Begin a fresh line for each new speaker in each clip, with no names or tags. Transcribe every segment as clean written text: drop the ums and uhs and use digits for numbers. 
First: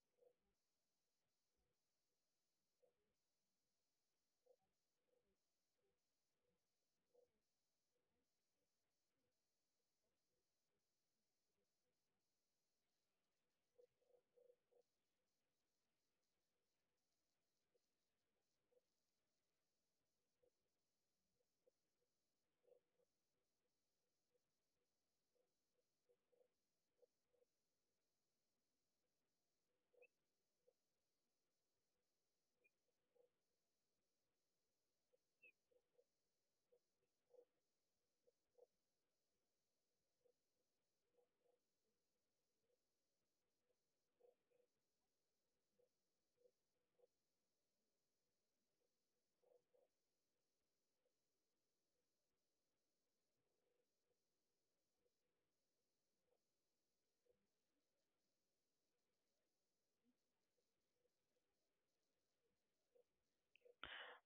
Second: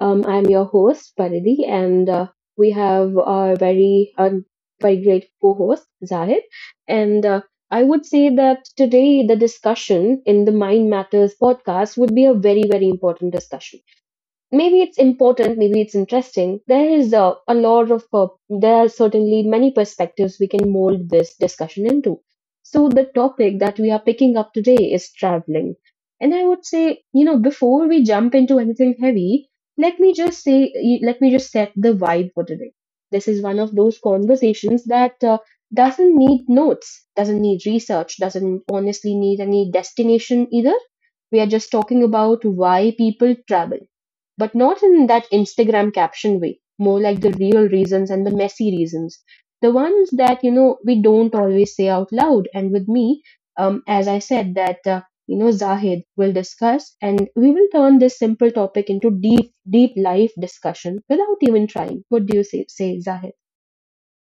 I'm your host, Paridhi, and we have our very great co-host, Zahid. And I would say that today the discussion in the Mind Matters podcast would be a very, very important discussion maybe it's important, maybe it's interesting. There is a lot of, there are certainly many perspectives we can mold this discussion into. So, the topic that we are picking up today is traveling. And I would say, you know, before we jump into anything heavy, let me just set the vibe for today. This is one of those conversations that doesn't need notes, doesn't need research, doesn't honestly need any destination either. We are just talking about why people travel but not in that Instagram caption way, more like the real reasons and the messy reasons. The ones that, you know, we don't always say out loud. And with me, as I said, Zahid will discuss and we will turn this simple topic into deep, deep life discussion without even trying. What do you say Zahid?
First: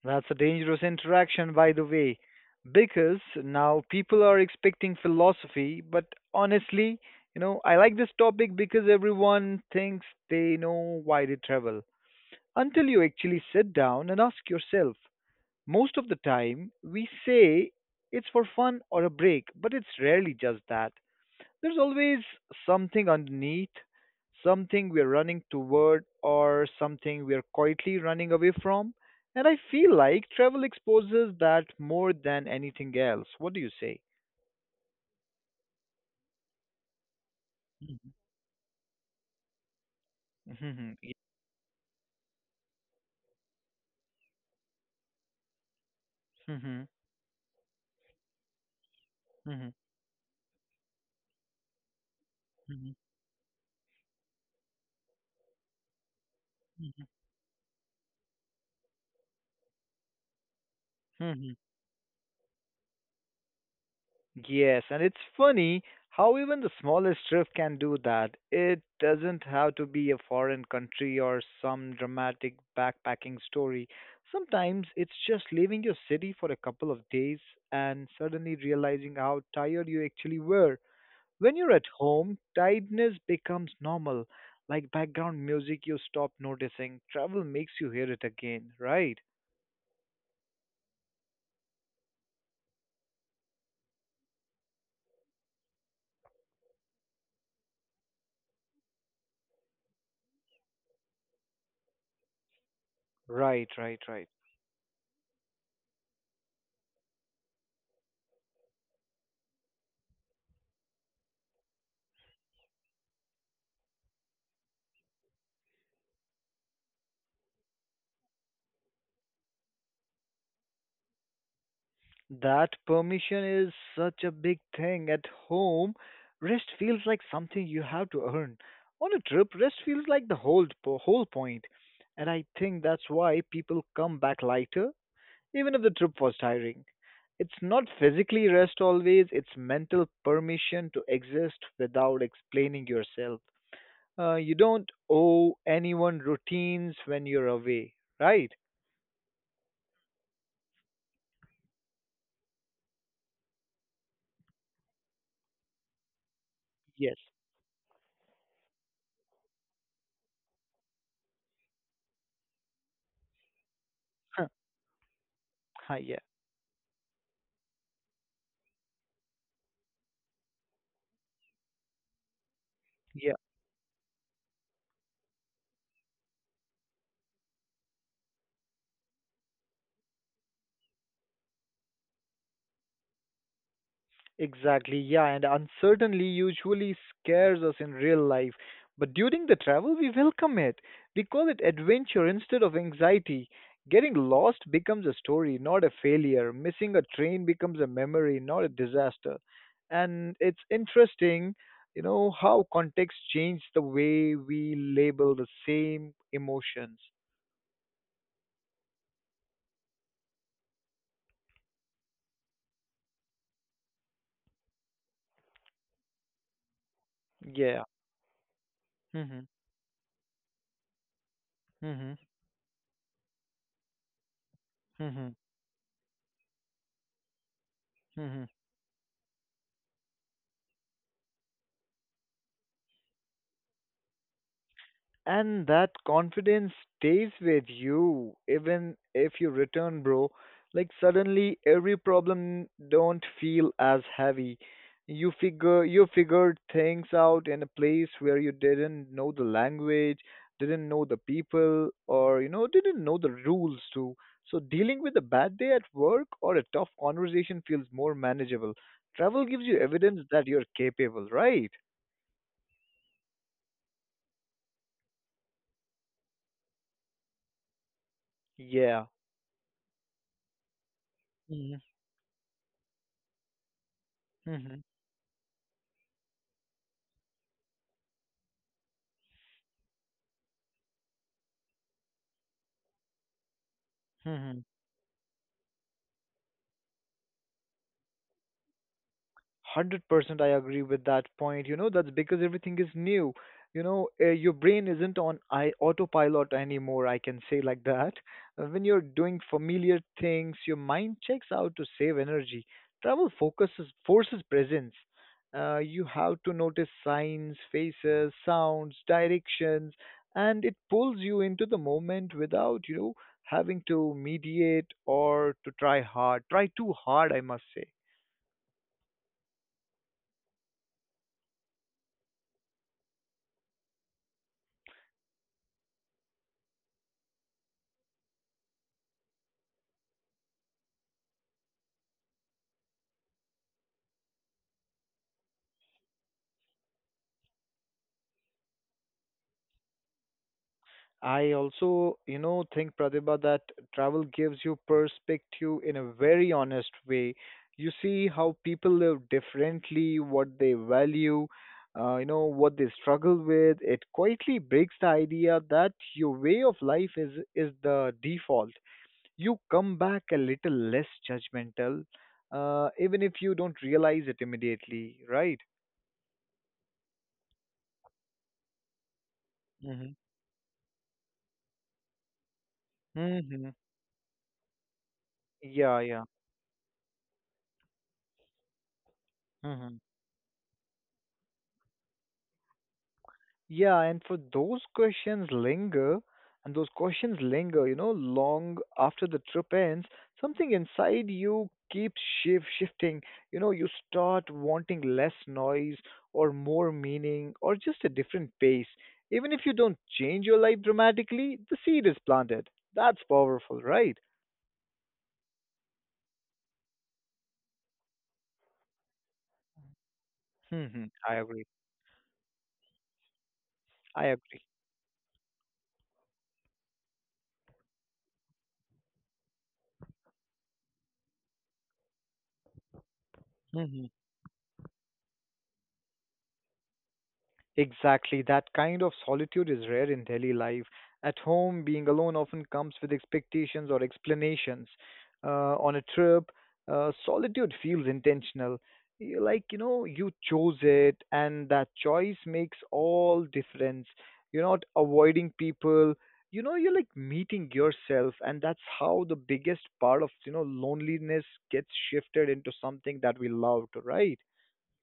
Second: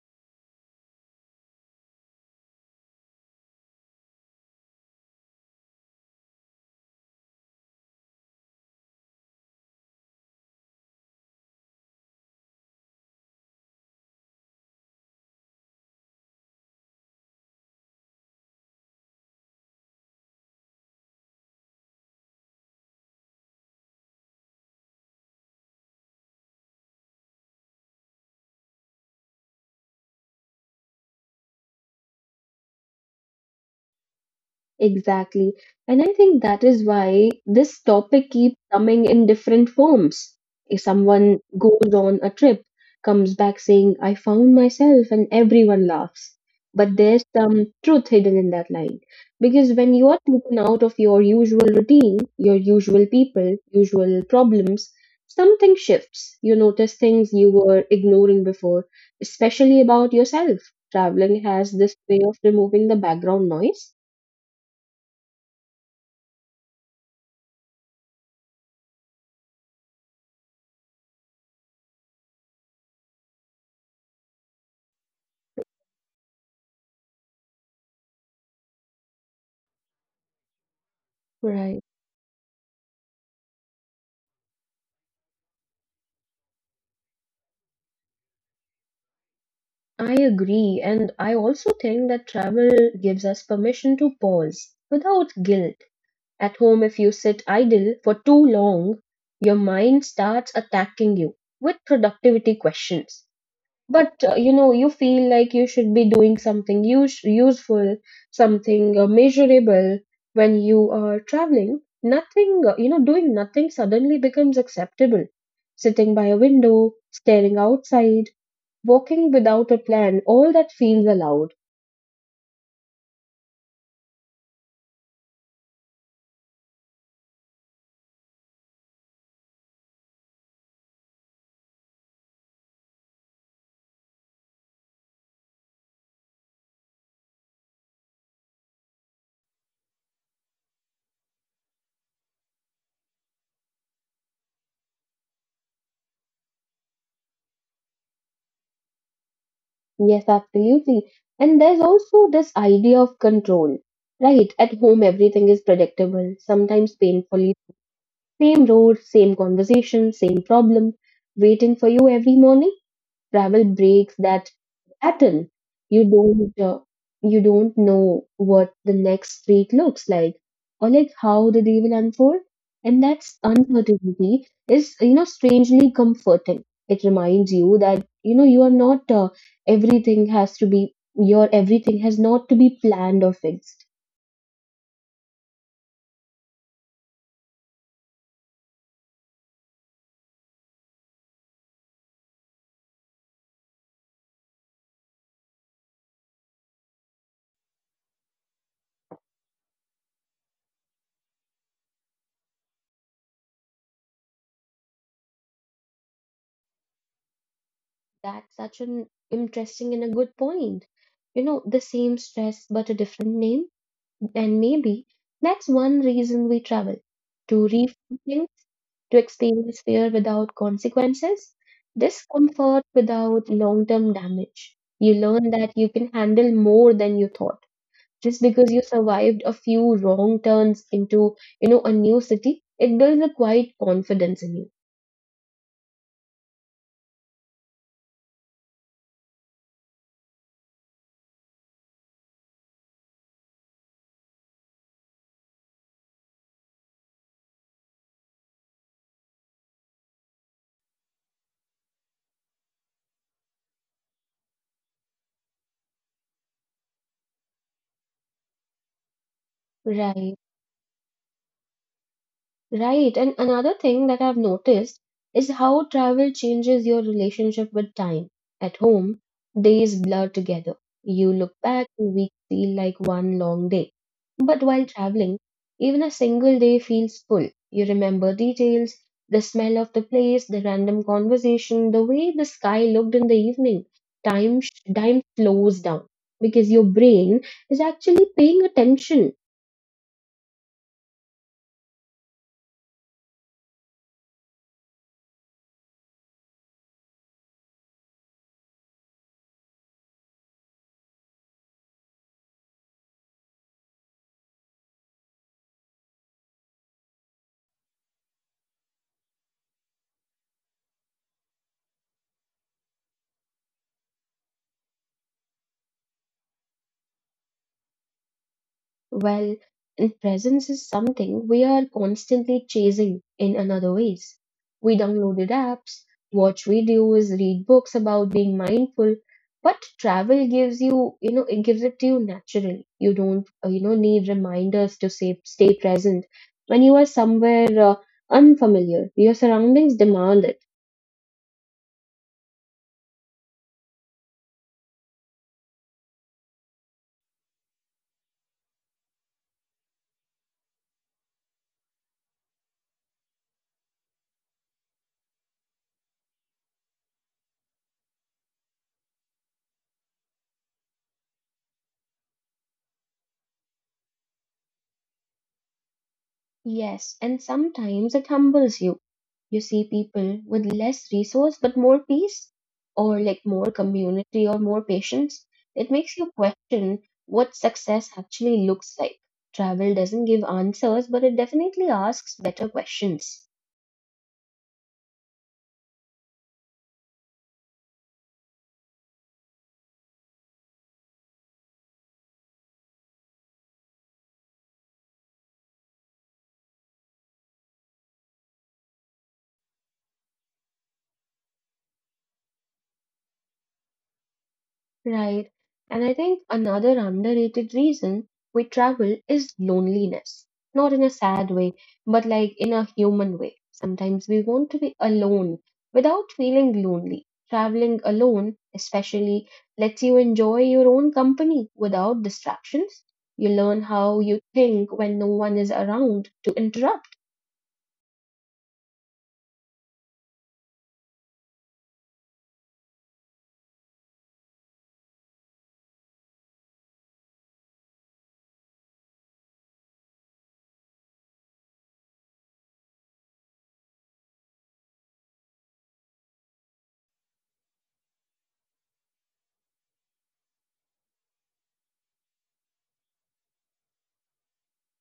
That's a dangerous interaction, by the way, because now people are expecting philosophy. But honestly, I like this topic because everyone thinks they know why they travel until you actually sit down and ask yourself. Most of the time, we say it's for fun or a break, but it's rarely just that. There's always something underneath, something we're running toward, or something we're quietly running away from. And I feel like travel exposes that more than anything else. What do you say?
Exactly. And I think that is why this
Hmm
topic keeps coming in different forms. If
Mm-hmm.
someone goes on a trip, comes back saying, I found myself, and everyone laughs.
Mm-hmm.
But there's some truth hidden in that line.
Mm-hmm.
Because when you are taken out of your usual routine, your
Mhm, mhm,
usual people, usual problems, something shifts. You notice
mhm.
things you were ignoring before, especially about yourself. Traveling
Mhm.
has this way of removing the background noise.
Yes, and it's funny how even the smallest drift can do that. It doesn't have to be a foreign country or some dramatic backpacking story. Sometimes it's just leaving your city for a couple of days and suddenly realizing how tired you actually were. When you're
Right.
at home, tiredness becomes normal, like background music you stop noticing. Travel makes you hear it again, right?
I agree, and I also think that travel gives us permission to pause without guilt. At home, if you sit idle for too long, your mind starts attacking you with productivity questions.
Right, right,
But
right.
you know, you feel like you should be doing something useful, something measurable when you are traveling. Nothing, you know, doing nothing suddenly becomes acceptable. Sitting by a window, staring outside walking without a plan, all that feels allowed.
That permission is such a big thing. At home, rest feels like something you have to earn. On a trip, rest feels like the whole point. And I think that's why people come back lighter, even if the trip was tiring. It's not physically rest always, it's mental permission to exist without explaining yourself. You don't owe anyone routines when you're away, right?
Yes, absolutely. And there's also this idea of control, right? At home, everything is predictable, sometimes
Yes.
painfully. Same road, same conversation, same problem, waiting for you every morning. Travel breaks
Huh.
that Battle.
Hi,
You don't uh, you don't know what the next week looks like or like how the day will unfold. And
yeah.
that's uncertainty is you know strangely comforting. It reminds you that you know you are not everything has not to be planned or fixed.
Exactly, yeah, and uncertainty usually scares us in real life. But during the travel, we welcome it. We call it adventure instead of anxiety. Getting lost becomes a story, not a failure. Missing a train becomes a memory, not a disaster. And it's interesting, how context changes the way we label the same emotions.
That's such an interesting and a good point. You know, the same stress but a different name, and maybe that's one reason we travel to
Yeah.
rethink to
Hmm.
experience fear without consequences,
Hmm.
discomfort without long term damage. You
Hmm.
learn that you can handle more than you thought. Just
Hmm.
because you survived a few wrong turns into, you know, a new city, it builds a quiet confidence in you.
And that confidence stays with you even if you return, bro. Like suddenly every problem don't feel as heavy. You figured things out in a place where you didn't know the language, didn't know the people, or didn't know the rules too. So dealing with a bad day at work or a tough conversation feels more manageable. Travel gives you evidence
Right.
that you're capable, right?
Right. And another thing that I've noticed is how travel changes your relationship with time. At
Yeah.
home, days blur together. You look
Hmm.
back, weeks feel like one long day. But while traveling, even a single day feels full. You remember details, the smell of the place, the random conversation, the way the sky looked in the evening.
Hmm.
Time slows down because your brain is actually paying attention.
100% I agree with that point. That's because everything is new. Your brain isn't on I autopilot anymore, I can say like that. When you're doing familiar things, your mind checks out to save energy. Travel focuses forces presence. You have to notice signs, faces, sounds, directions, and it pulls you into the moment without, having to mediate or try too hard, I must say.
Well, and presence is something we are constantly chasing in another ways. We downloaded apps, watch videos, read books about being mindful, but travel gives you, you know, it gives it to you naturally. You don't, You know, need reminders to say, stay present. When you are somewhere unfamiliar, your surroundings demand it.
I also, think Pratibha that travel gives you perspective in a very honest way. You see how people live differently, what they value, what they struggle with. It quietly breaks the idea that your way of life is the default. You come back a little less judgmental, even if you don't realize it immediately, right?
Yes, and sometimes it humbles you. You see
Mm-hmm.
people with less resource but more peace, or like more
Mm-hmm.
community or more patience. It
Yeah,
makes
yeah.
you question what success actually looks like.
Mm-hmm.
Travel doesn't give answers, but it definitely asks better questions.
Yeah, and for those questions linger, and those questions linger, long after the trip ends, something inside you keeps shift shifting. You start wanting less noise or more meaning or just a different pace. Even if you don't change your life dramatically, the seed is planted. That's powerful, right?
Right. And I think another underrated reason we travel is loneliness. Not in
Hmm,
a
I
sad
agree.
way, but like in a human way.
I
Sometimes we
agree.
want to be alone without feeling lonely. Traveling alone, especially, lets you enjoy your own company without distractions. You learn
Hmm.
how you think when no one is around to interrupt.
Exactly. That kind of solitude is rare in daily life. At home, being alone often comes with expectations or explanations. On a trip, solitude feels intentional. You chose it, and that choice makes all difference. You're not avoiding people. You're like meeting yourself, and that's how the biggest part of, loneliness gets shifted into something that we loved, right?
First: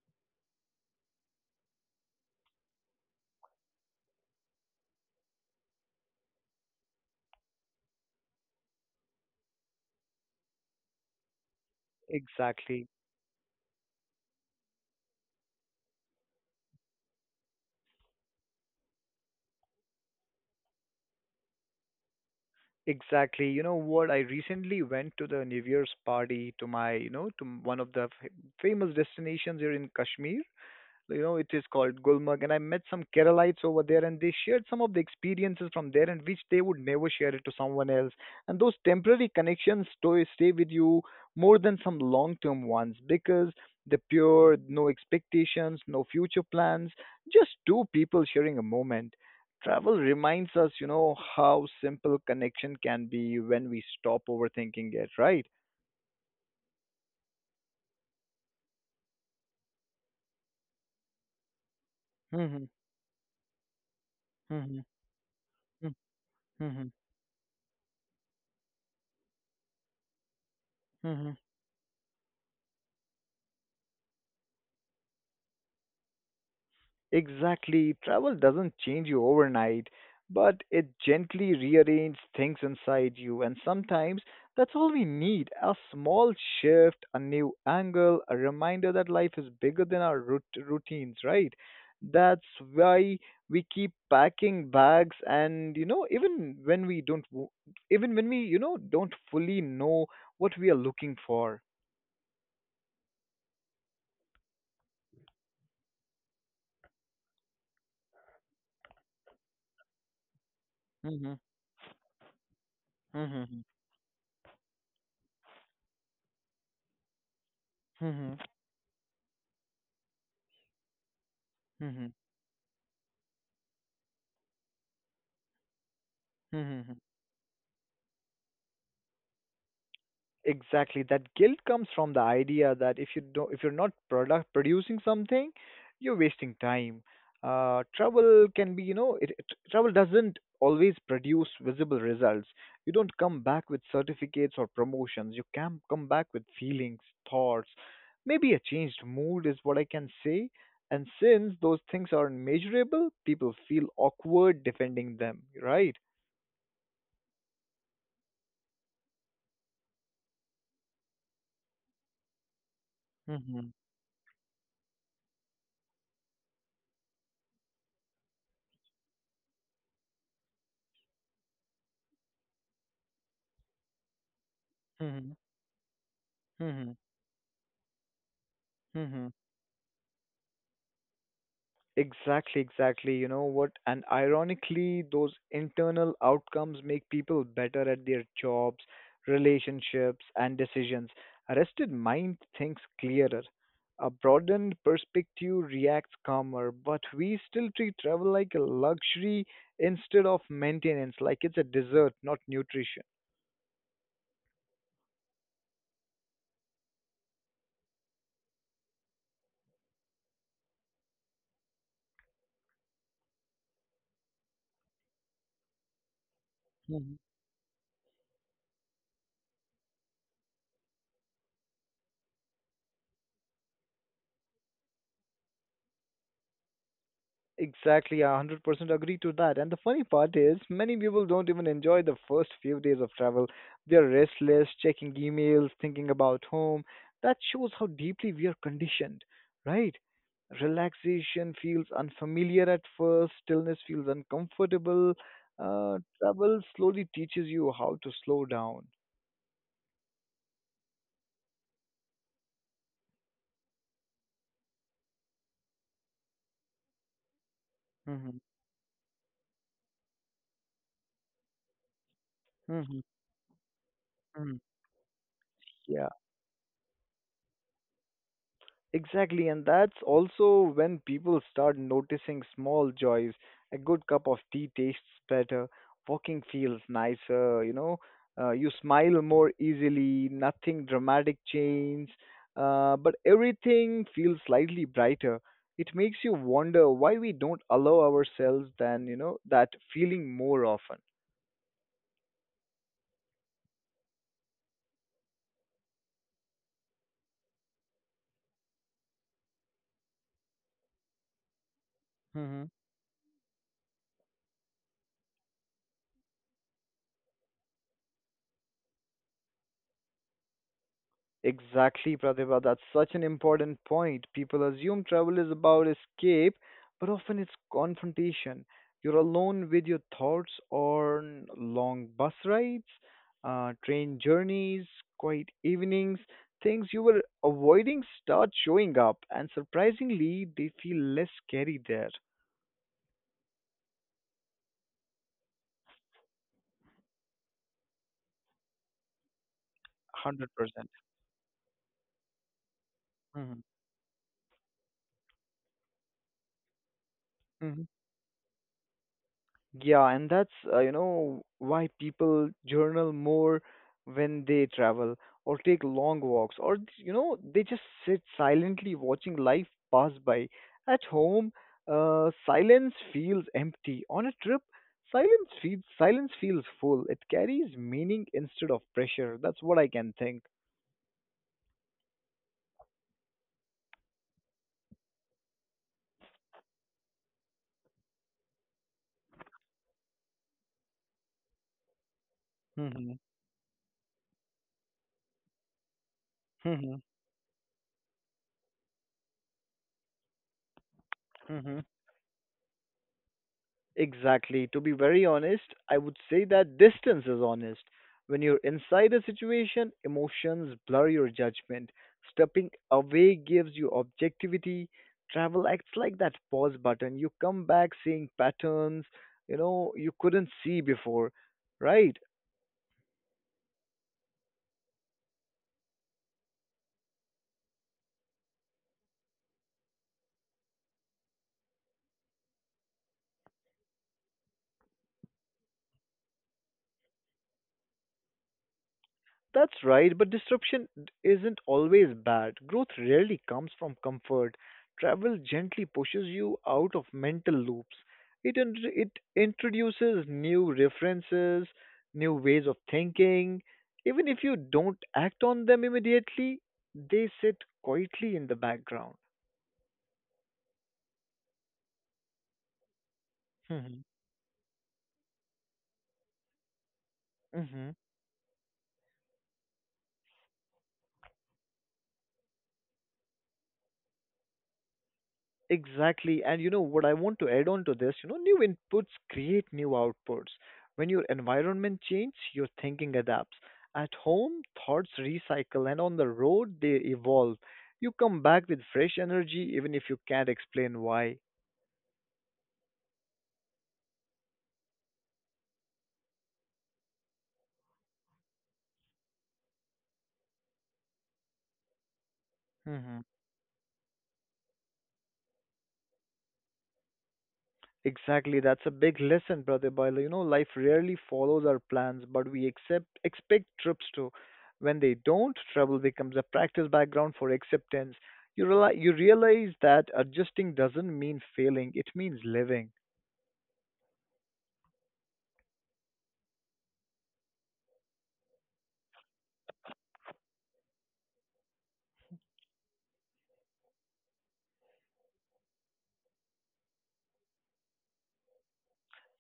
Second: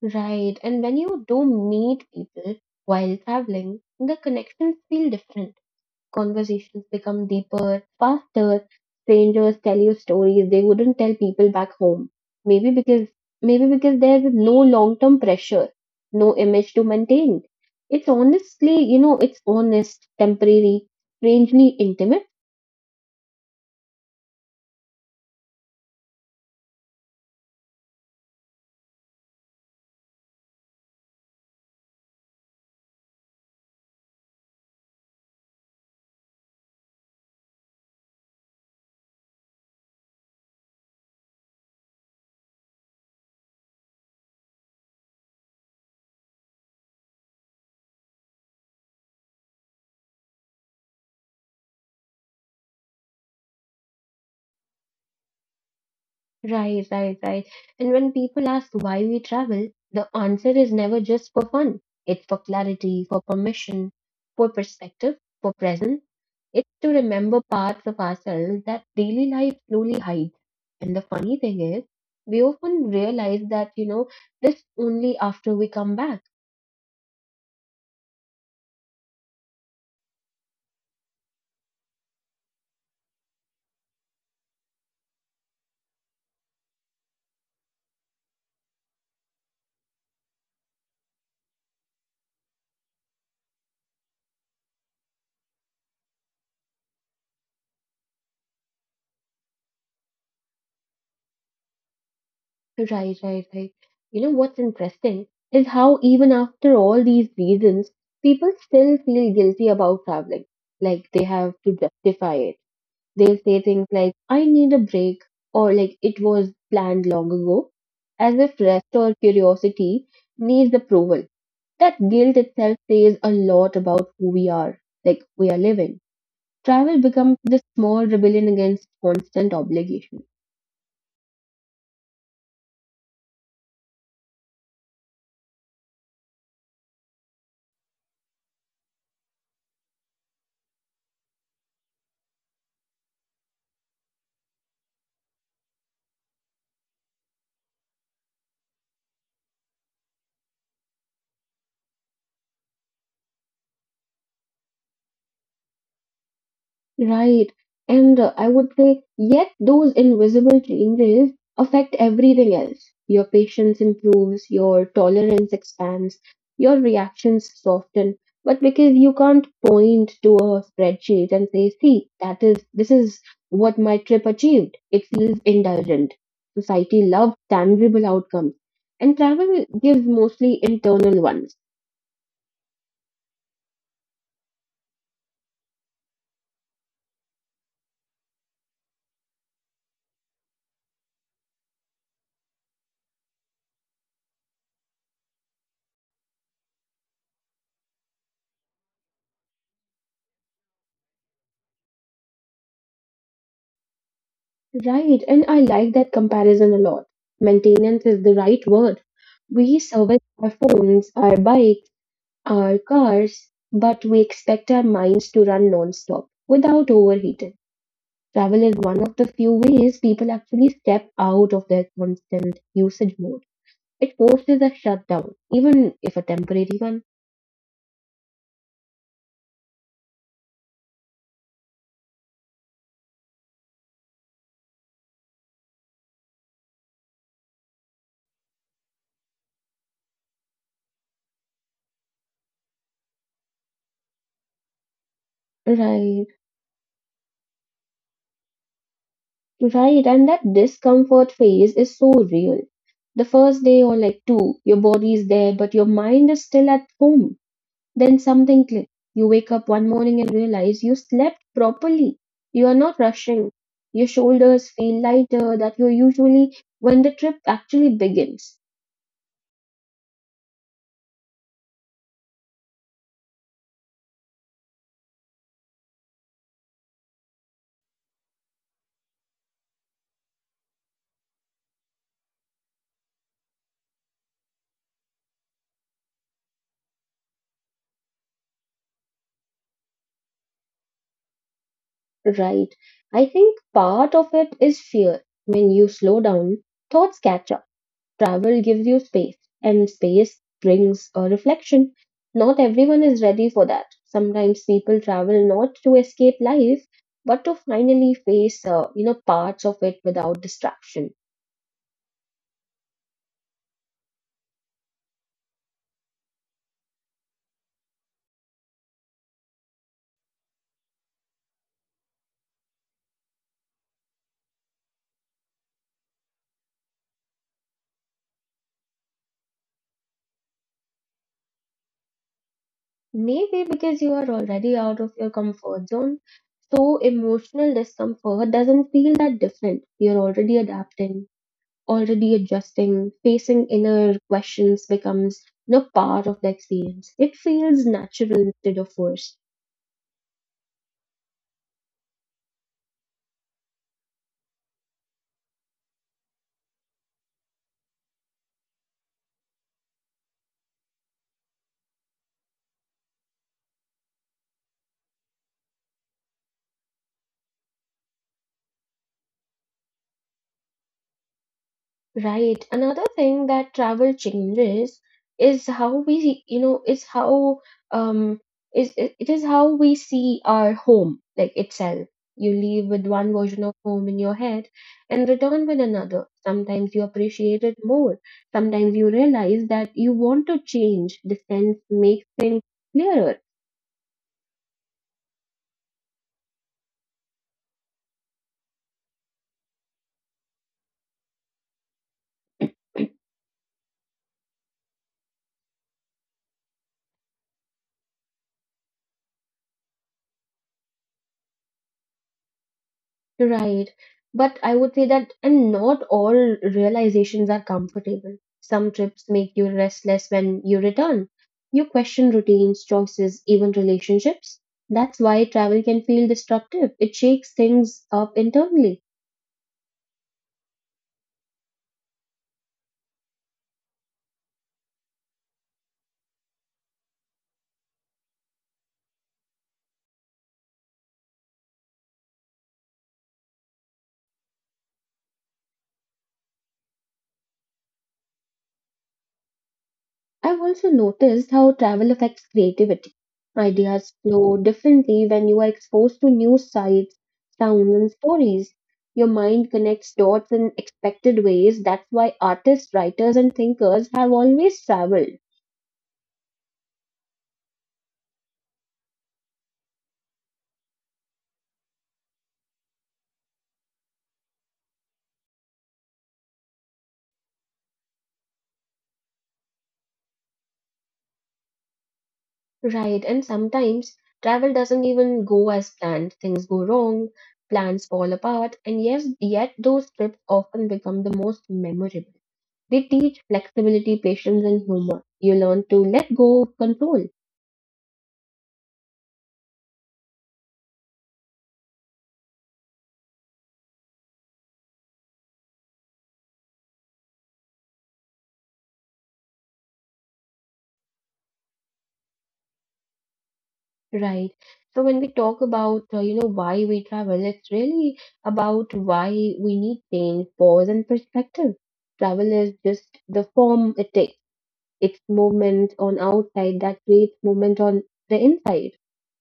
Right. And when you do meet people while traveling, the connections feel different. Conversations become deeper, faster. Strangers tell you stories they wouldn't tell people back home. Maybe
Exactly.
because Maybe because there's no long-term pressure, no image to maintain. It's honestly, you know, it's honest, temporary, strangely intimate.
Exactly. You know what? I recently went to the New Year's party to my, to one of the famous destinations here in Kashmir. So, you know it is called Gulmarg, and I met some Keralites over there, and they shared some of the experiences from there, and which they would never share it to someone else. And those temporary connections to stay with you more than some long-term ones because the pure, no expectations, no future plans, just two people sharing a moment. Travel reminds us, how simple connection can be when we stop overthinking it, right?
Right, right, right. And when people ask why we travel, the answer is never just for fun. It's for
Hmm.
clarity, for permission, for
Hmm.
perspective, for presence. It's
Hmm.
to remember parts of ourselves that daily life slowly hides. And the
Hmm.
funny thing is, we often realize that, you know, this only after we come back.
Exactly. Travel doesn't change you overnight, but it gently rearranges things inside you. And sometimes that's all we need: a small shift, a new angle, a reminder that life is bigger than our routines, right? That's why we keep packing bags and even when we don't w- even when we don't fully know what we are looking for.
Right, right, right. You know, what's interesting is how even after all these reasons, people still feel guilty about traveling, like they
Mhm.
have to justify it. They'll say
Mhm.
things like, I need a break, or like, it was planned long ago, as
Mhm.
if rest or curiosity needs approval. That
Mhm.
guilt itself says a lot about who we are, like, we are living.
Mhm.
Travel becomes the small rebellion against constant obligation.
Exactly. That guilt comes from the idea that if you're not product producing something, you're wasting time. Trouble can be, you know, it, Trouble doesn't always produce visible results. You don't come back with certificates or promotions. You can come back with feelings, thoughts, maybe a changed mood is what I can say. And since those things are measurable, people feel awkward defending them, right?
Right. And I would say, yet those invisible changes affect everything else. Your
Hmm.
patience improves, your tolerance expands, your reactions soften. But because you can't point to a spreadsheet and say, see, this is what my trip achieved, it
Hmm.
feels indulgent.
Hmm.
Society loves tangible outcomes, and
Hmm.
travel gives mostly internal ones.
Exactly, exactly. You know what? And ironically, those internal outcomes make people better at their jobs, relationships, and decisions. A rested mind thinks clearer. A broadened perspective reacts calmer, but we still treat travel like a luxury instead of maintenance, like it's a dessert, not nutrition.
Right, and I like that comparison a lot. Maintenance is the right word. We service our phones, our bikes, our cars, but we expect our minds to run non-stop without overheating. Travel is one of the few ways people actually step out of their constant usage mode. It forces a shutdown, even if a temporary one.
Exactly, I 100% agree to that. And the funny part is, many people don't even enjoy the first few days of travel. They're restless, checking emails, thinking about home. That shows how deeply we are conditioned, right? Relaxation feels unfamiliar at first, stillness feels uncomfortable.
Right,
Travel slowly teaches you how to slow down.
right, and that discomfort phase is so real. The first day or like two, your body is there, but your mind is still at home. Then
Mm-hmm.
something clicks. You wake up one morning and realize you slept properly. You are
Mm-hmm.
not rushing. Your
Hmm.
shoulders feel lighter that you
Yeah.
usually when the trip actually begins.
Exactly, and that's also when people start noticing small joys. A good cup of tea tastes better, walking feels nicer, you smile more easily, nothing dramatic change, but everything feels slightly brighter. It makes you wonder why we don't allow ourselves then, that feeling more often.
Right. I think part of it is fear. When you slow down, thoughts catch up. Travel gives you space, and space brings a reflection. Not everyone is ready for that. Sometimes people travel not to escape life, but to finally face, you know, parts of it without distraction.
Exactly, Pratibha. That's such an important point. People assume travel is about escape, but often it's confrontation. You're alone with your thoughts on long bus rides, train journeys, quiet evenings. Things you were avoiding start showing up, and surprisingly, they feel less scary there.
Maybe because you are already out of your comfort zone, so emotional discomfort doesn't feel that different. You're
100%
already
percent
adapting. Already adjusting, facing inner questions becomes no part of the experience. It feels
percent.
natural instead of forced.
Yeah, and that's why people journal more when they travel or take long walks or they just sit silently watching life pass by. At home, silence feels empty. On a trip, silence feels full. It carries meaning instead of pressure. That's what I can think.
Right. Another thing that travel changes is how we, you know, is how um is it it is how we see our home like itself. You leave
Mm-hmm.
with one version of home in your head and return with another.
Mm-hmm.
Sometimes you appreciate it more. Sometimes you realize that you want to change. Distance makes things clearer.
Exactly. To be very honest, I would say that distance is honest. When you're inside a situation, emotions blur your judgment. Stepping away gives you objectivity. Travel acts like that pause button. You come back seeing patterns, you couldn't see before, right?
Right. But I would say that, and not all realizations are comfortable. Some trips make you restless when you return. You question routines, choices, even relationships. That's why travel can feel disruptive. It shakes things up internally.
That's right, but disruption isn't always bad. Growth rarely comes from comfort. Travel gently pushes you out of mental loops. It introduces new references, new ways of thinking. Even if you don't act on them immediately, they sit quietly in the background.
I've also noticed how travel affects creativity. Ideas flow differently when you are exposed to new sights,
Hmm.
sounds, and stories. Your mind connects dots in expected ways. That's why artists, writers, and thinkers have always traveled.
Exactly. And you know what I want to add on to this, new inputs create new outputs. When your environment changes, your thinking adapts. At home, thoughts recycle, and on the road, they evolve. You come back with fresh energy, even if you can't explain why.
Right, and sometimes travel doesn't even go as planned. Things go wrong, plans fall apart, and yes, yet those trips often become the most memorable. They
Mm-hmm.
teach flexibility, patience, and humor. You learn to let go of control.
Exactly, that's a big lesson, brother Boiler. Life rarely follows our plans, but we accept expect trips to. When they don't, travel becomes a practice background for acceptance. You realize that adjusting doesn't mean failing; it means living.
Right. So when we talk about, you know, why we travel, it's really about why we need change, pause, and perspective. Travel is just the form it takes. It's movement on outside that creates movement on the inside.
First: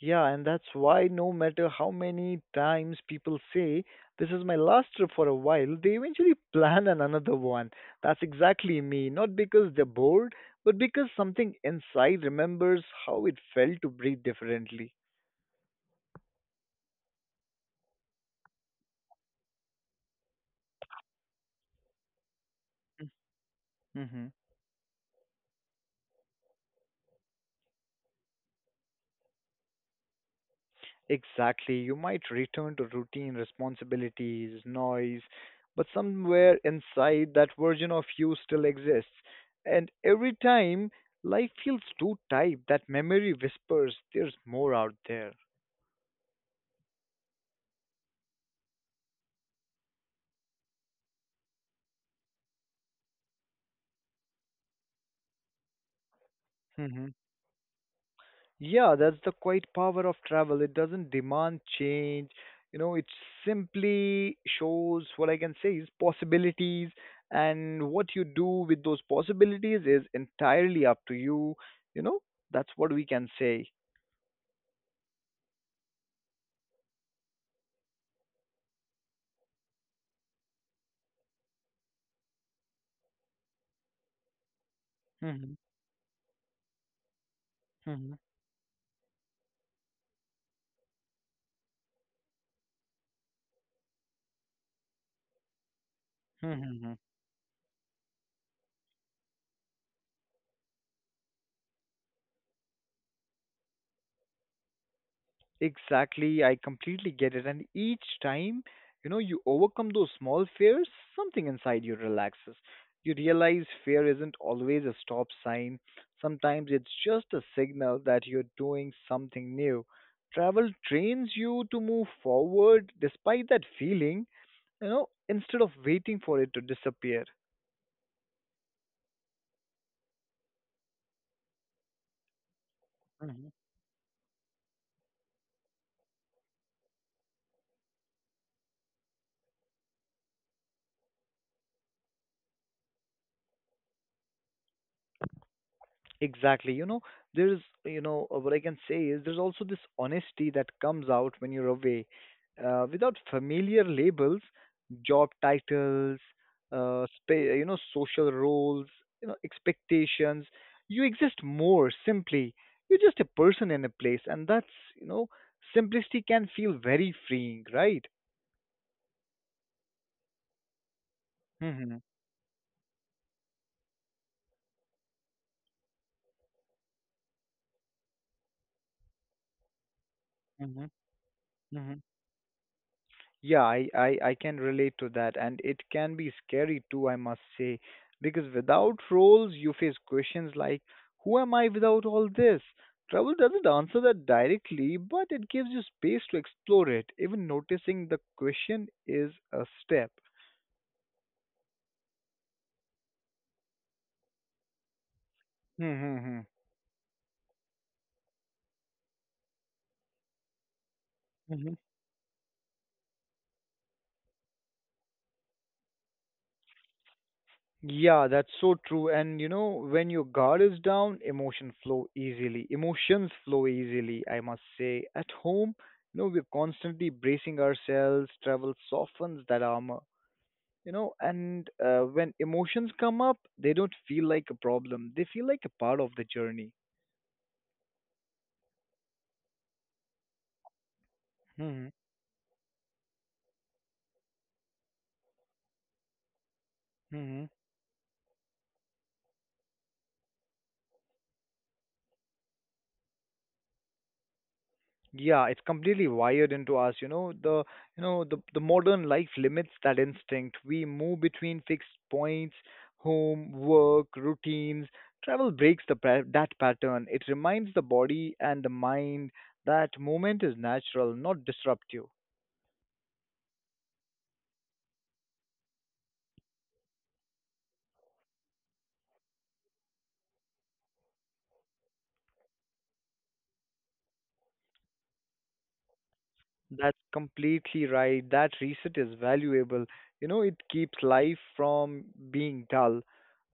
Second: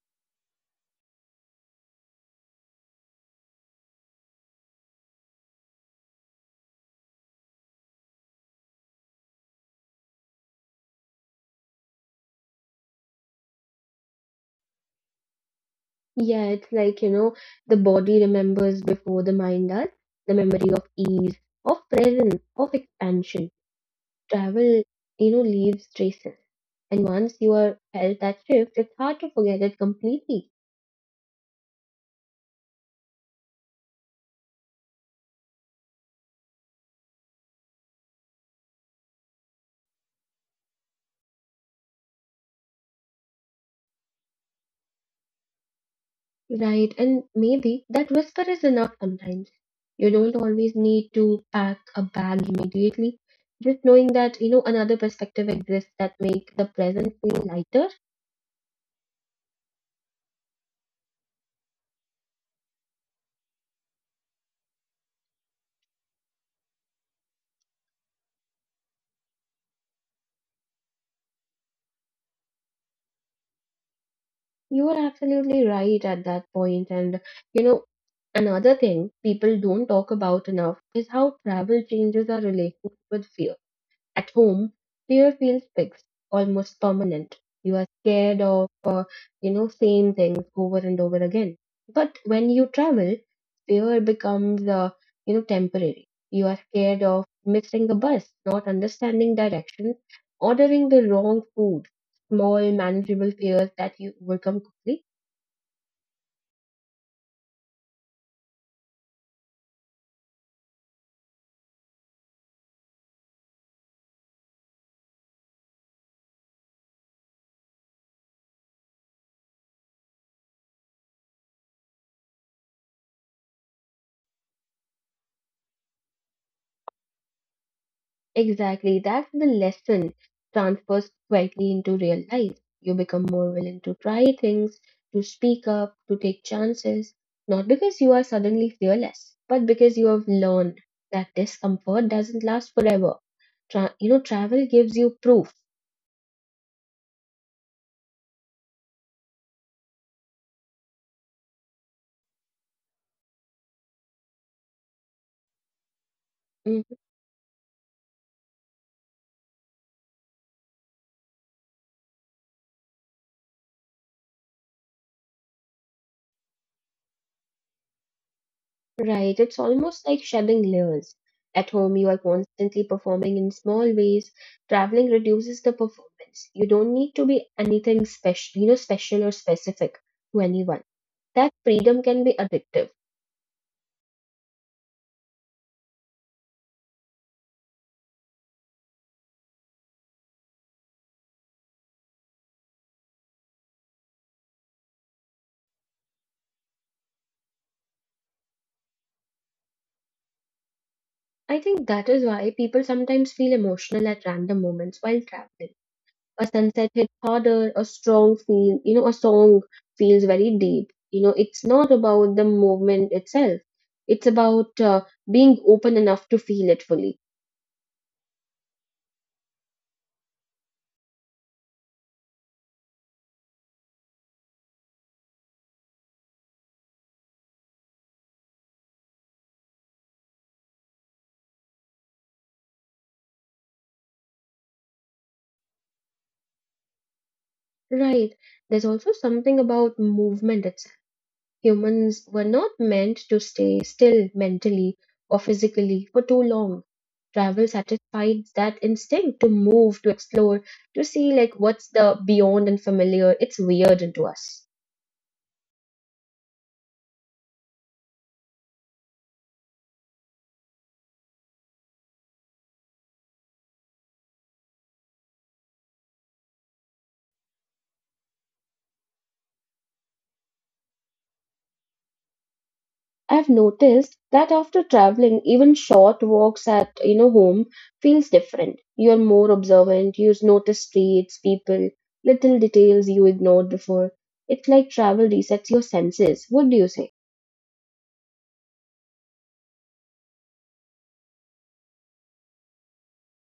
Yeah, and that's why no matter how many times people say, this is my last trip for a while, they eventually another one. That's exactly me. Not because they're bored, but because something inside remembers how it felt to breathe differently.
Yeah, it's like, you know, the body remembers before the mind does, the memory of ease, of presence, of expansion.
Mm-hmm.
Travel, you know, leaves traces. And once you are felt that shift, it's hard to forget it completely.
Exactly. You might return to routine responsibilities, noise, but somewhere inside that version of you still exists. And every time life feels too tight, that memory whispers, there's more out there.
Right. And maybe that whisper is enough sometimes. You don't always need to pack a bag immediately. Just knowing that, you know, another perspective exists that make the present feel lighter.
Yeah, that's the quite power of travel. It doesn't demand change. It simply shows what I can say is possibilities, and what you do with those possibilities is entirely up to you. You know, that's what we can say.
You are absolutely right at that point. And, you know, another thing people don't talk about enough is how travel changes our relationship with fear. At home, fear
Hmm.
feels fixed, almost permanent. You are
Hmm.
scared of, you know, same things over and over again. But when you travel, fear becomes, you know, temporary. You are
Hmm.
scared of missing the bus, not understanding directions, ordering the wrong food, small, manageable fears that you overcome quickly.
Exactly, I completely get it. And each time, you overcome those small fears, something inside you relaxes. You realize fear isn't always a stop sign. Sometimes it's just a signal that you're doing something new. Travel trains you to move forward despite that feeling, instead of waiting for it to disappear.
Exactly. That's the lesson transfers quietly into real life. You become more willing to try things, to speak up, to take chances, not because you are suddenly fearless, but because you have learned that discomfort doesn't last forever. Travel gives you proof.
Exactly. You know, there's, you know, what I can say is there's also this honesty that comes out when you're away. Without familiar labels, job titles,
Mm.
social roles, expectations, you exist more simply. You're just a person in a place, and you know, simplicity can feel very freeing, right?
Right, it's almost like shedding layers. At home,
Mm-hmm.
you are constantly performing in small ways. Traveling reduces the performance. You don't need to be anything special, special or specific to anyone.
Mm-hmm.
That freedom can be addictive.
Yeah, I can relate to that, and it can be scary too, I must say, because without roles, you face questions like, who am I without all this? Travel doesn't answer that directly, but it gives you space to explore it. Even noticing the question is a step.
I think that is why people sometimes feel emotional at random moments while traveling.
Hmm,
A
hmm,
sunset hit harder, a strong feel, a song feels very deep. You know, it's
hmm.
not about the movement itself. It's about being open enough to feel it fully.
Yeah, that's so true. When your guard is down, emotions flow easily, I must say. At home, we're constantly bracing ourselves. Travel softens that armor. You know, and when emotions come up, they don't feel like a problem. They feel like a part of the journey.
Right. There's also something about movement itself. Humans were not meant to stay still mentally or physically for too long.
Mm-hmm.
Travel satisfied that instinct to move, to explore, to see like what's the beyond and familiar. It's weird into us.
Yeah, it's completely wired into us, the modern life limits that instinct. We move between fixed points, home, work, routines. Travel breaks that pattern. It reminds the body and the mind that movement is natural, not disruptive.
I've noticed that after traveling, even short walks at home feels different. You're more observant. You notice streets, people, little details you ignored before. It's like travel resets your senses. What do you
That's
say?
completely right. That reset is valuable. You know, it keeps life from being dull.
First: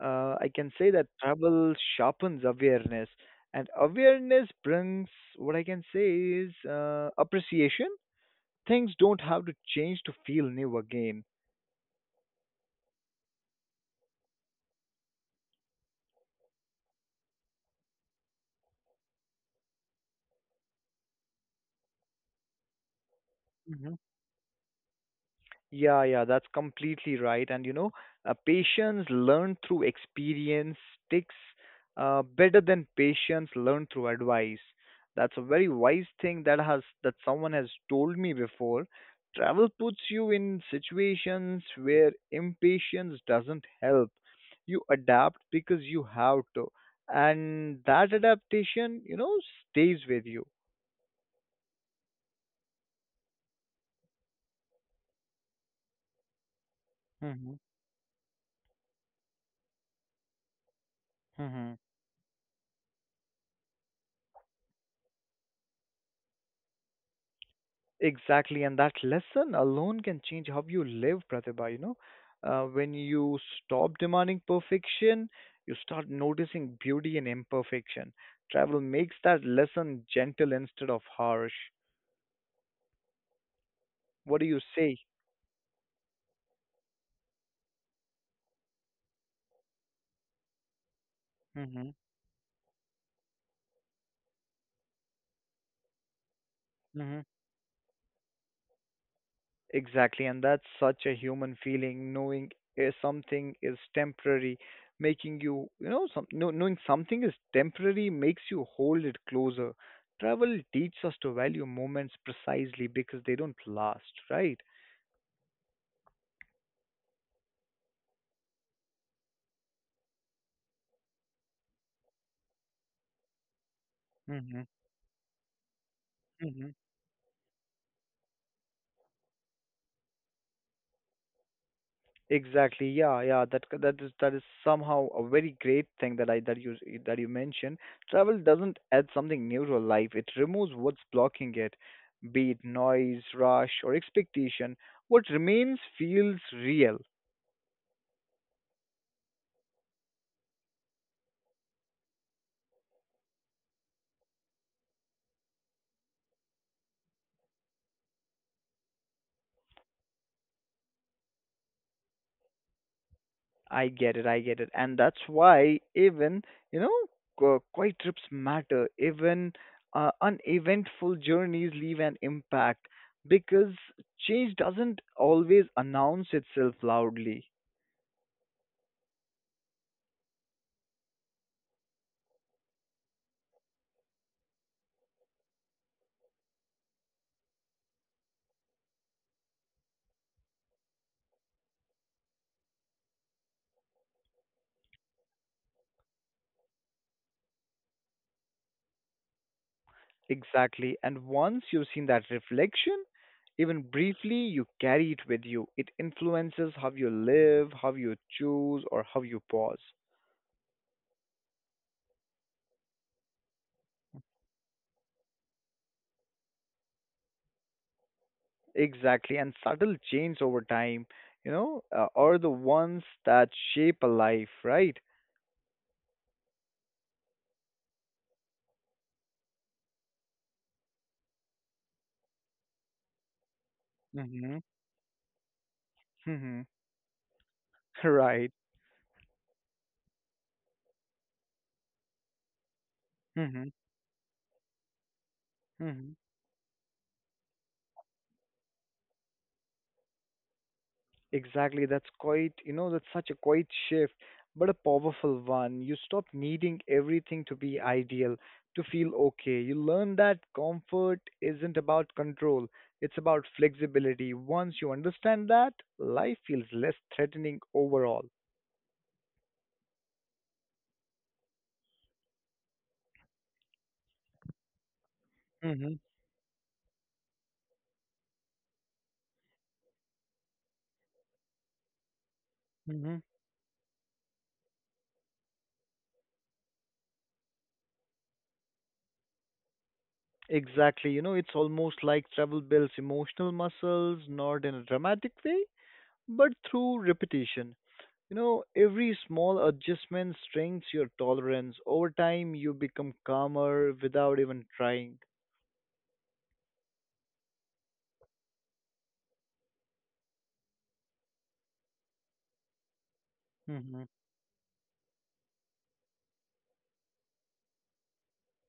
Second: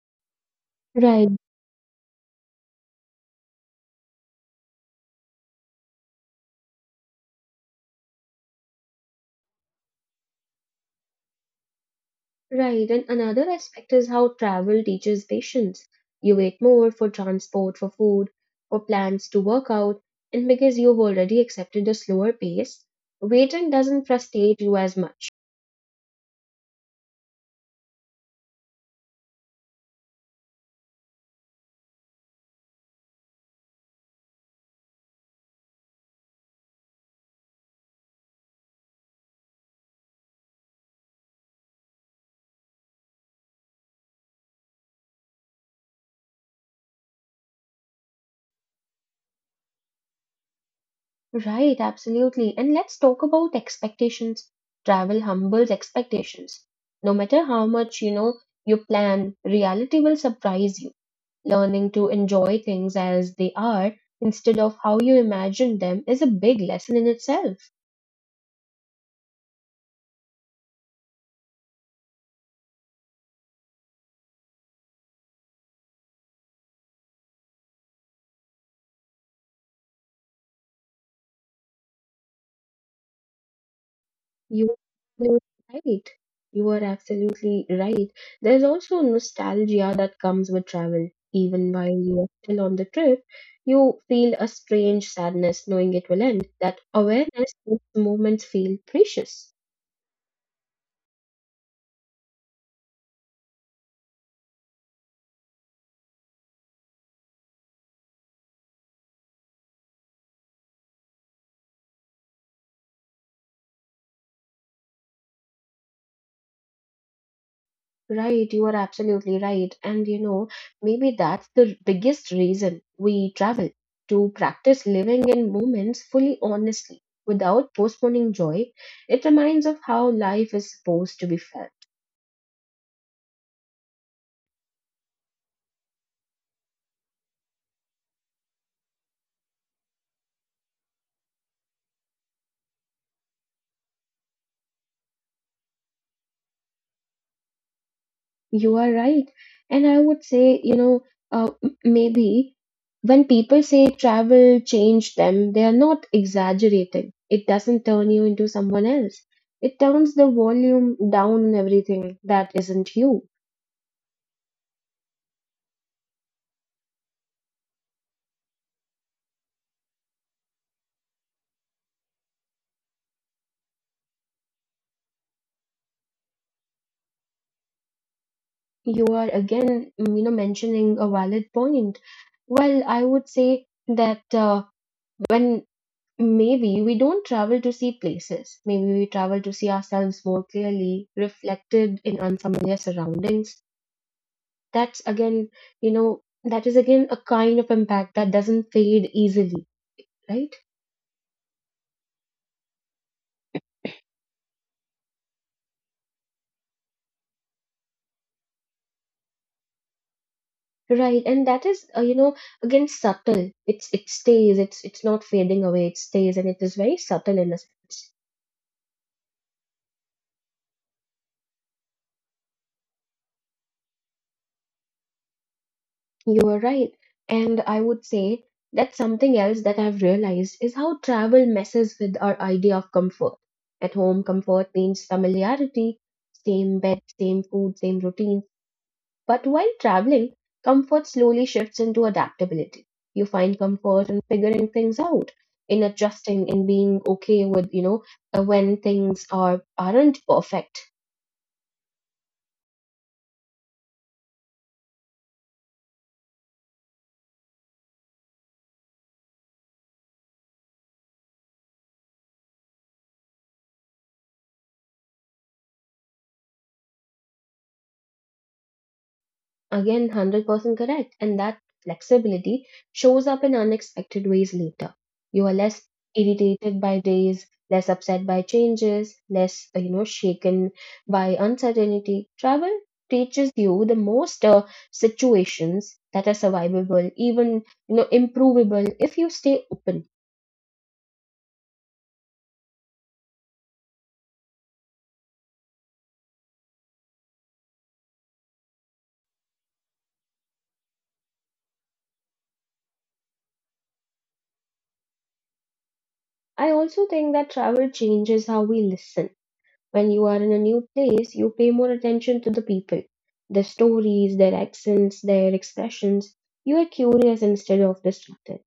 I can say that
Right,
travel sharpens awareness, and awareness brings what I can say is appreciation. Things don't have to change to feel new again.
right. And another aspect is how travel teaches patience. You wait more for transport, for food, for plans to work out, and because you've already accepted the slower pace, waiting doesn't frustrate you as much.
Yeah, that's completely right. Patience learned through experience sticks better than patience learned through advice. That's a very wise thing that someone has told me before. Travel puts you in situations where impatience doesn't help. You adapt because you have to, and that adaptation stays with you.
Right, absolutely. And let's talk about expectations. Travel humbles expectations. No matter
Mm-hmm.
how much you know you plan, reality will surprise you.
Mm-hmm.
Learning to enjoy things as they are instead of how you imagine them is a big lesson in itself.
Exactly, and that lesson alone can change how you live, Pratibha. When you stop demanding perfection, you start noticing beauty in imperfection. Travel makes that lesson gentle instead of harsh. What do you
You
say?
are right. You are absolutely right. There's also nostalgia that comes with travel. Even
Mm-hmm.
while you are still on the trip, you feel a strange sadness knowing it will end. That
Mm-hmm.
awareness makes moments feel precious.
Exactly, and that's such a human feeling, knowing something is temporary, making you, you know, some, know- knowing something is temporary makes you hold it closer. Travel teaches us to value moments precisely because they don't last, right?
Right, you are absolutely right. And you know, maybe that's the biggest reason we travel to
Hmm.
practice living in moments fully honestly without postponing joy. It reminds of how life is supposed to be felt.
Exactly. Yeah. That is somehow a very great thing that I that you s- that you mentioned. Travel doesn't add something new to life. It removes what's blocking it, be it noise, rush, or expectation. What remains feels real.
You are right. And I would say, you know, maybe when people say travel changed them, they are not exaggerating. It doesn't turn you into someone else. It turns the volume down on everything that isn't you.
I get it. I get it. And that's why even you know quiet trips matter. Even uneventful journeys leave an impact because change doesn't always announce itself loudly.
You are again, you know, mentioning a valid point. Well, I would say that when maybe we don't travel to see places, maybe we travel to see ourselves more clearly, reflected in unfamiliar surroundings. That's again, you know, that is again a kind of impact that doesn't fade easily. Right,
Exactly. And once you've seen that reflection, even briefly, you carry it with you. It influences how you live, how you choose, or how you pause.
right. And that is you know, again subtle. It stays, it's not fading away, it stays, and it is very subtle in a sense.
Exactly. And subtle change over time, are the ones that shape a life, right?
You are right, and I would say that something else that I've realized is how travel messes with our idea of comfort. At home,
Mm-hmm.
comfort means familiarity,
Mm-hmm.
same bed, same food, same routine.
Right.
But while traveling, comfort slowly shifts into adaptability. You find
Mm-hmm.
comfort in figuring things out, in
Mm-hmm.
adjusting, in being okay with, you know, when things are aren't perfect.
Exactly. That's quite, you know, that's such a quiet shift, but a powerful one. You stop needing everything to be ideal, to feel okay. You learn that comfort isn't about control, it's about flexibility. Once you understand that, life feels less threatening overall.
Again, 100% correct. And that flexibility shows up in unexpected ways later. You are less
Mm-hmm.
irritated by days, less upset by changes, less, you know, shaken by uncertainty. Travel
Mm-hmm.
teaches you the most situations that are survivable, even, you know, improvable if you stay open.
Exactly. You know, it's almost like travel builds emotional muscles, not in a dramatic way, but through repetition. You know, every small adjustment strengthens your tolerance. Over time, you become calmer without even trying.
I also think that travel changes how we listen. When you are in a new place, you pay more attention to the people, their
Hmm.
stories, their accents, their expressions. You are curious instead of distracted.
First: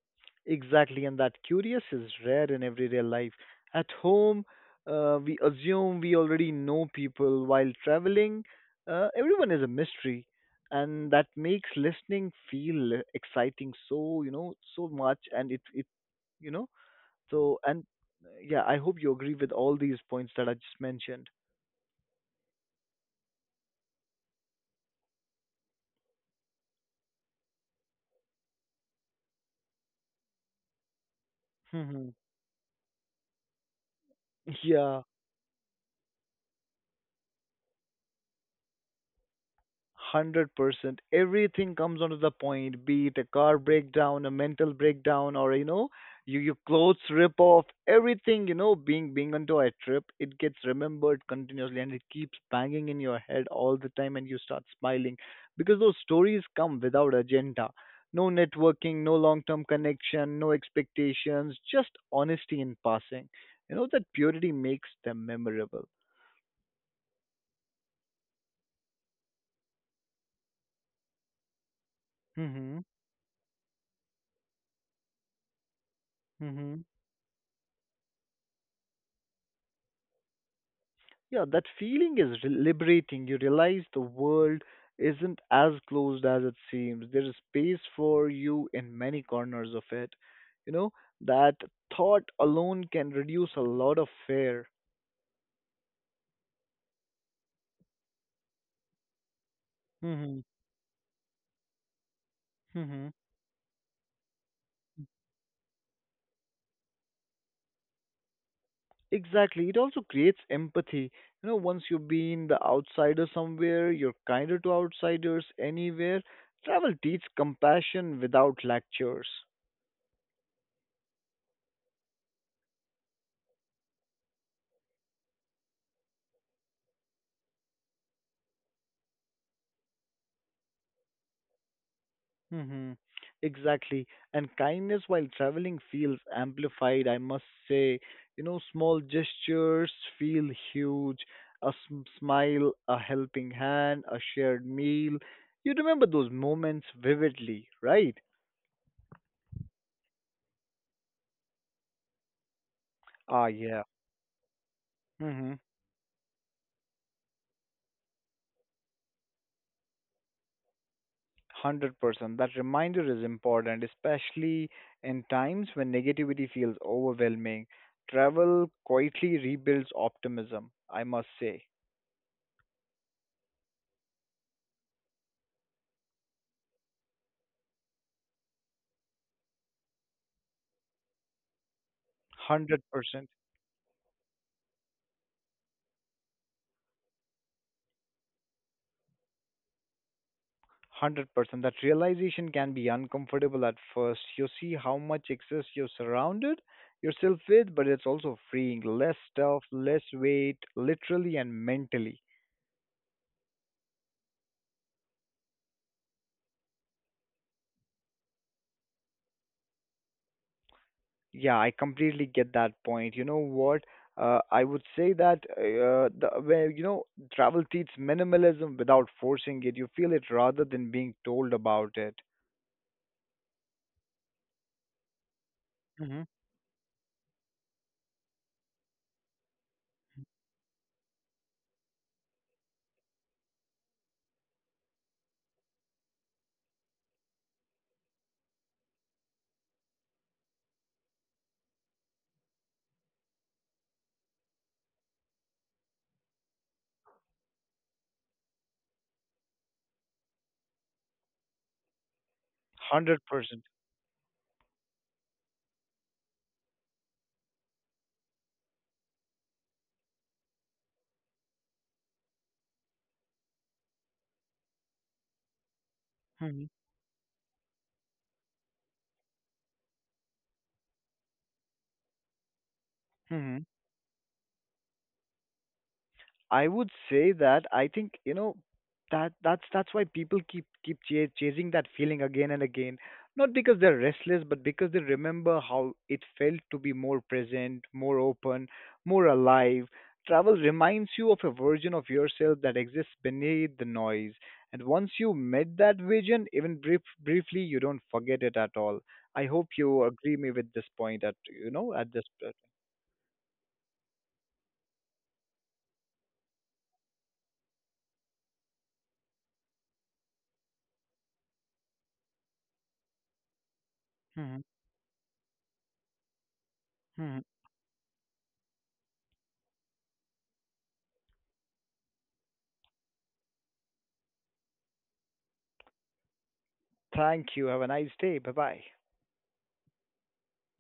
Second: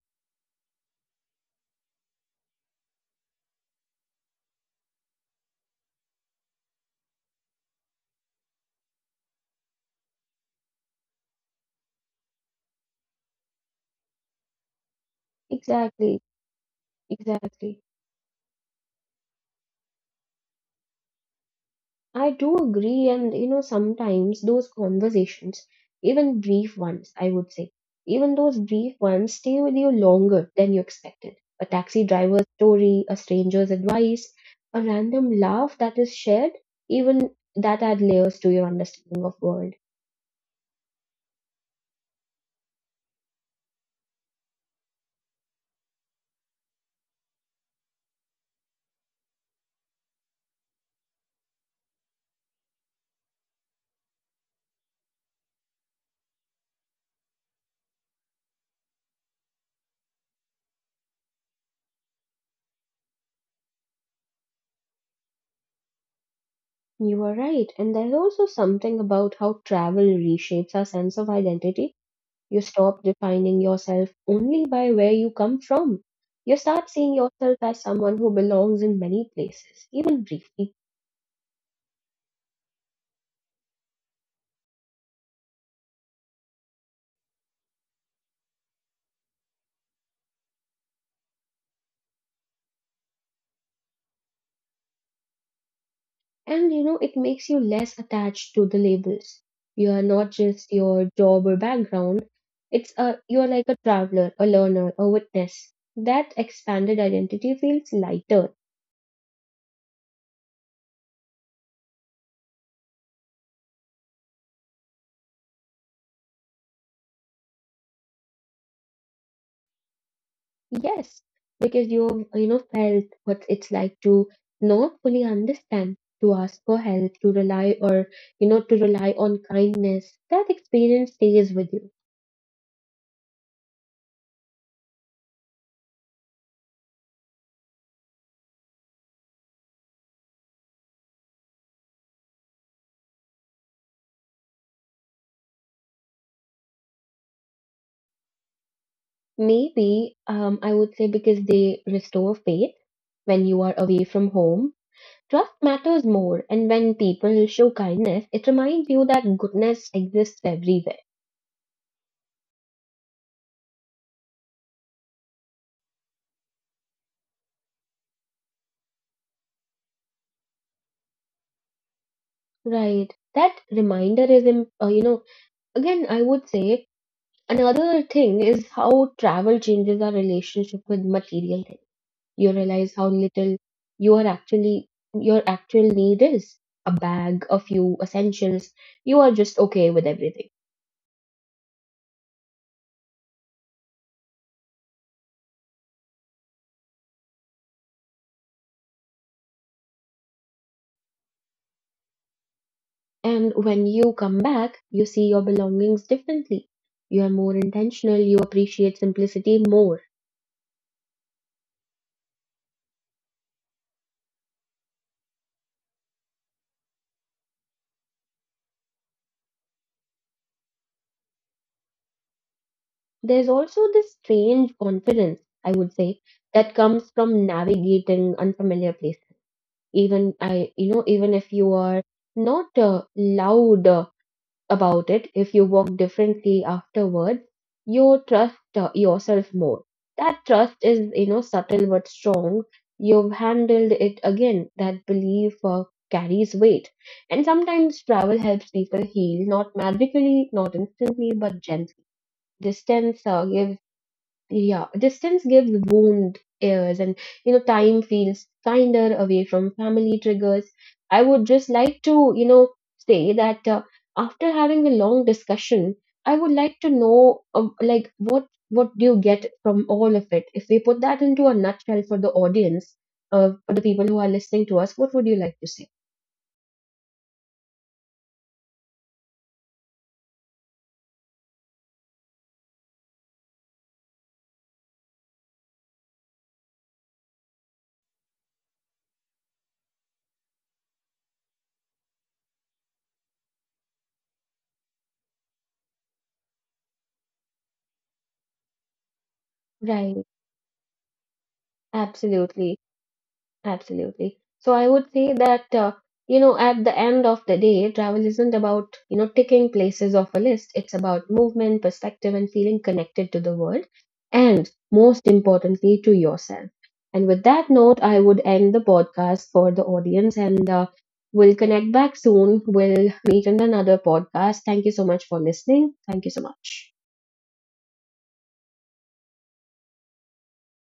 Exactly, and that curious is rare in everyday life. At home, we assume we already know people. While traveling, everyone is a mystery, and that makes listening feel exciting so, you know, so much. And it,
Exactly,
you know, so
exactly.
and Yeah, I hope you agree with all these points that I just mentioned.
I do agree, and you know, sometimes those conversations, even brief ones, I would say, even those brief ones stay with you longer than you expected. A taxi
Hmm.
driver's story, a stranger's advice, a
Yeah.
random laugh that is shared, even that add layers to your understanding of world.
100% everything comes onto the point, be it a car breakdown, a mental breakdown, or you know, you, your clothes rip off, everything, you know, being onto a trip it gets remembered continuously and it keeps banging in your head all the time and you start smiling because those stories come without agenda, no networking, no long term connection, no expectations, just honesty in passing. You know, that purity makes them memorable.
You are right. And there's also something about how travel reshapes our sense of identity. You
Mhm.
stop defining yourself only by where you come from. You start seeing yourself as someone who belongs in many places, even briefly.
Yeah, that feeling is re- liberating. You realize the world isn't as closed as it seems. There is space for you in many corners of it. You know, that thought alone can reduce a lot of fear.
And you know, it makes you less attached to the labels. You are not
Mm-hmm.
just your job or background. It's
Mm-hmm.
a you're like a traveler, a learner, a witness. That expanded identity feels lighter.
Exactly. It also creates empathy. You know, once you've been the outsider somewhere, you're kinder to outsiders anywhere. Travel teaches compassion without lectures.
Yes, because you know felt what it's like to not fully understand, to ask for help, to rely or you know to rely on kindness. That experience stays with you.
Mm-hmm. Exactly. And kindness while traveling feels amplified, I must say. You know, small gestures feel huge. Smile, a helping hand, a shared meal. You remember those moments vividly, right?
Maybe I would say because they restore faith
Ah,
when you are
yeah.
away from home. Trust
Mm-hmm.
matters more, and when people show kindness, it reminds you that goodness exists everywhere.
100%. That reminder is important, especially in times when negativity feels overwhelming. Travel quietly rebuilds optimism, I must say.
Right. That reminder is, you know, again, I would say another thing is how travel changes our relationship with material things. You realize how
100%.
little your actual need is. A bag, a few essentials. You are just okay with everything.
100%. That realization can be uncomfortable at first. You see how much excess you're surrounded yourself with, but it's also freeing. Less stuff, less weight, literally and mentally.
And when you come back, you see your belongings differently. You are more intentional, you appreciate simplicity more.
Yeah, I completely get that point. You know what? I would say that the, where you know travel teaches minimalism without forcing it. You feel it rather than being told about it.
There's also this strange confidence, I would say,
Hmm.
that comes from navigating unfamiliar places, even I you know even if you are not loud about it. If you walk differently afterwards, you trust yourself more. That trust is, you know, subtle but strong. You've handled it, again that belief, carries weight. And sometimes travel helps people heal, not magically, not instantly, but gently.
Hundred
Distance
percent.
gives, yeah, distance gives wound airs, and you know, time feels kinder away from family triggers. I would just like to, you know, say that after having a long discussion, I would like to know, like, what do you get from all of it? If we put that into a nutshell for the audience,
Hmm.
for the people who are listening to us, what would you like to say?
I would say that I think you know that's why people chasing that feeling again and again, not because they're restless, but because they remember how it felt to be more present, more open, more alive. Travel reminds you of a version of yourself that exists beneath the noise, and once you met that vision, briefly, you don't forget it at all. I hope you
Right,
agree me with this point at this.
absolutely. Absolutely. So I would say that, you know, at the end of the day, travel isn't about, you know, ticking places off a list. It's about movement, perspective, and feeling connected to the world. And most importantly, to yourself. And
Hmm.
with that note, I would end the podcast for the audience and we'll connect back soon. We'll meet in another podcast. Thank you so much for listening. Thank you so much.
Thank you. Have a nice day. Bye bye.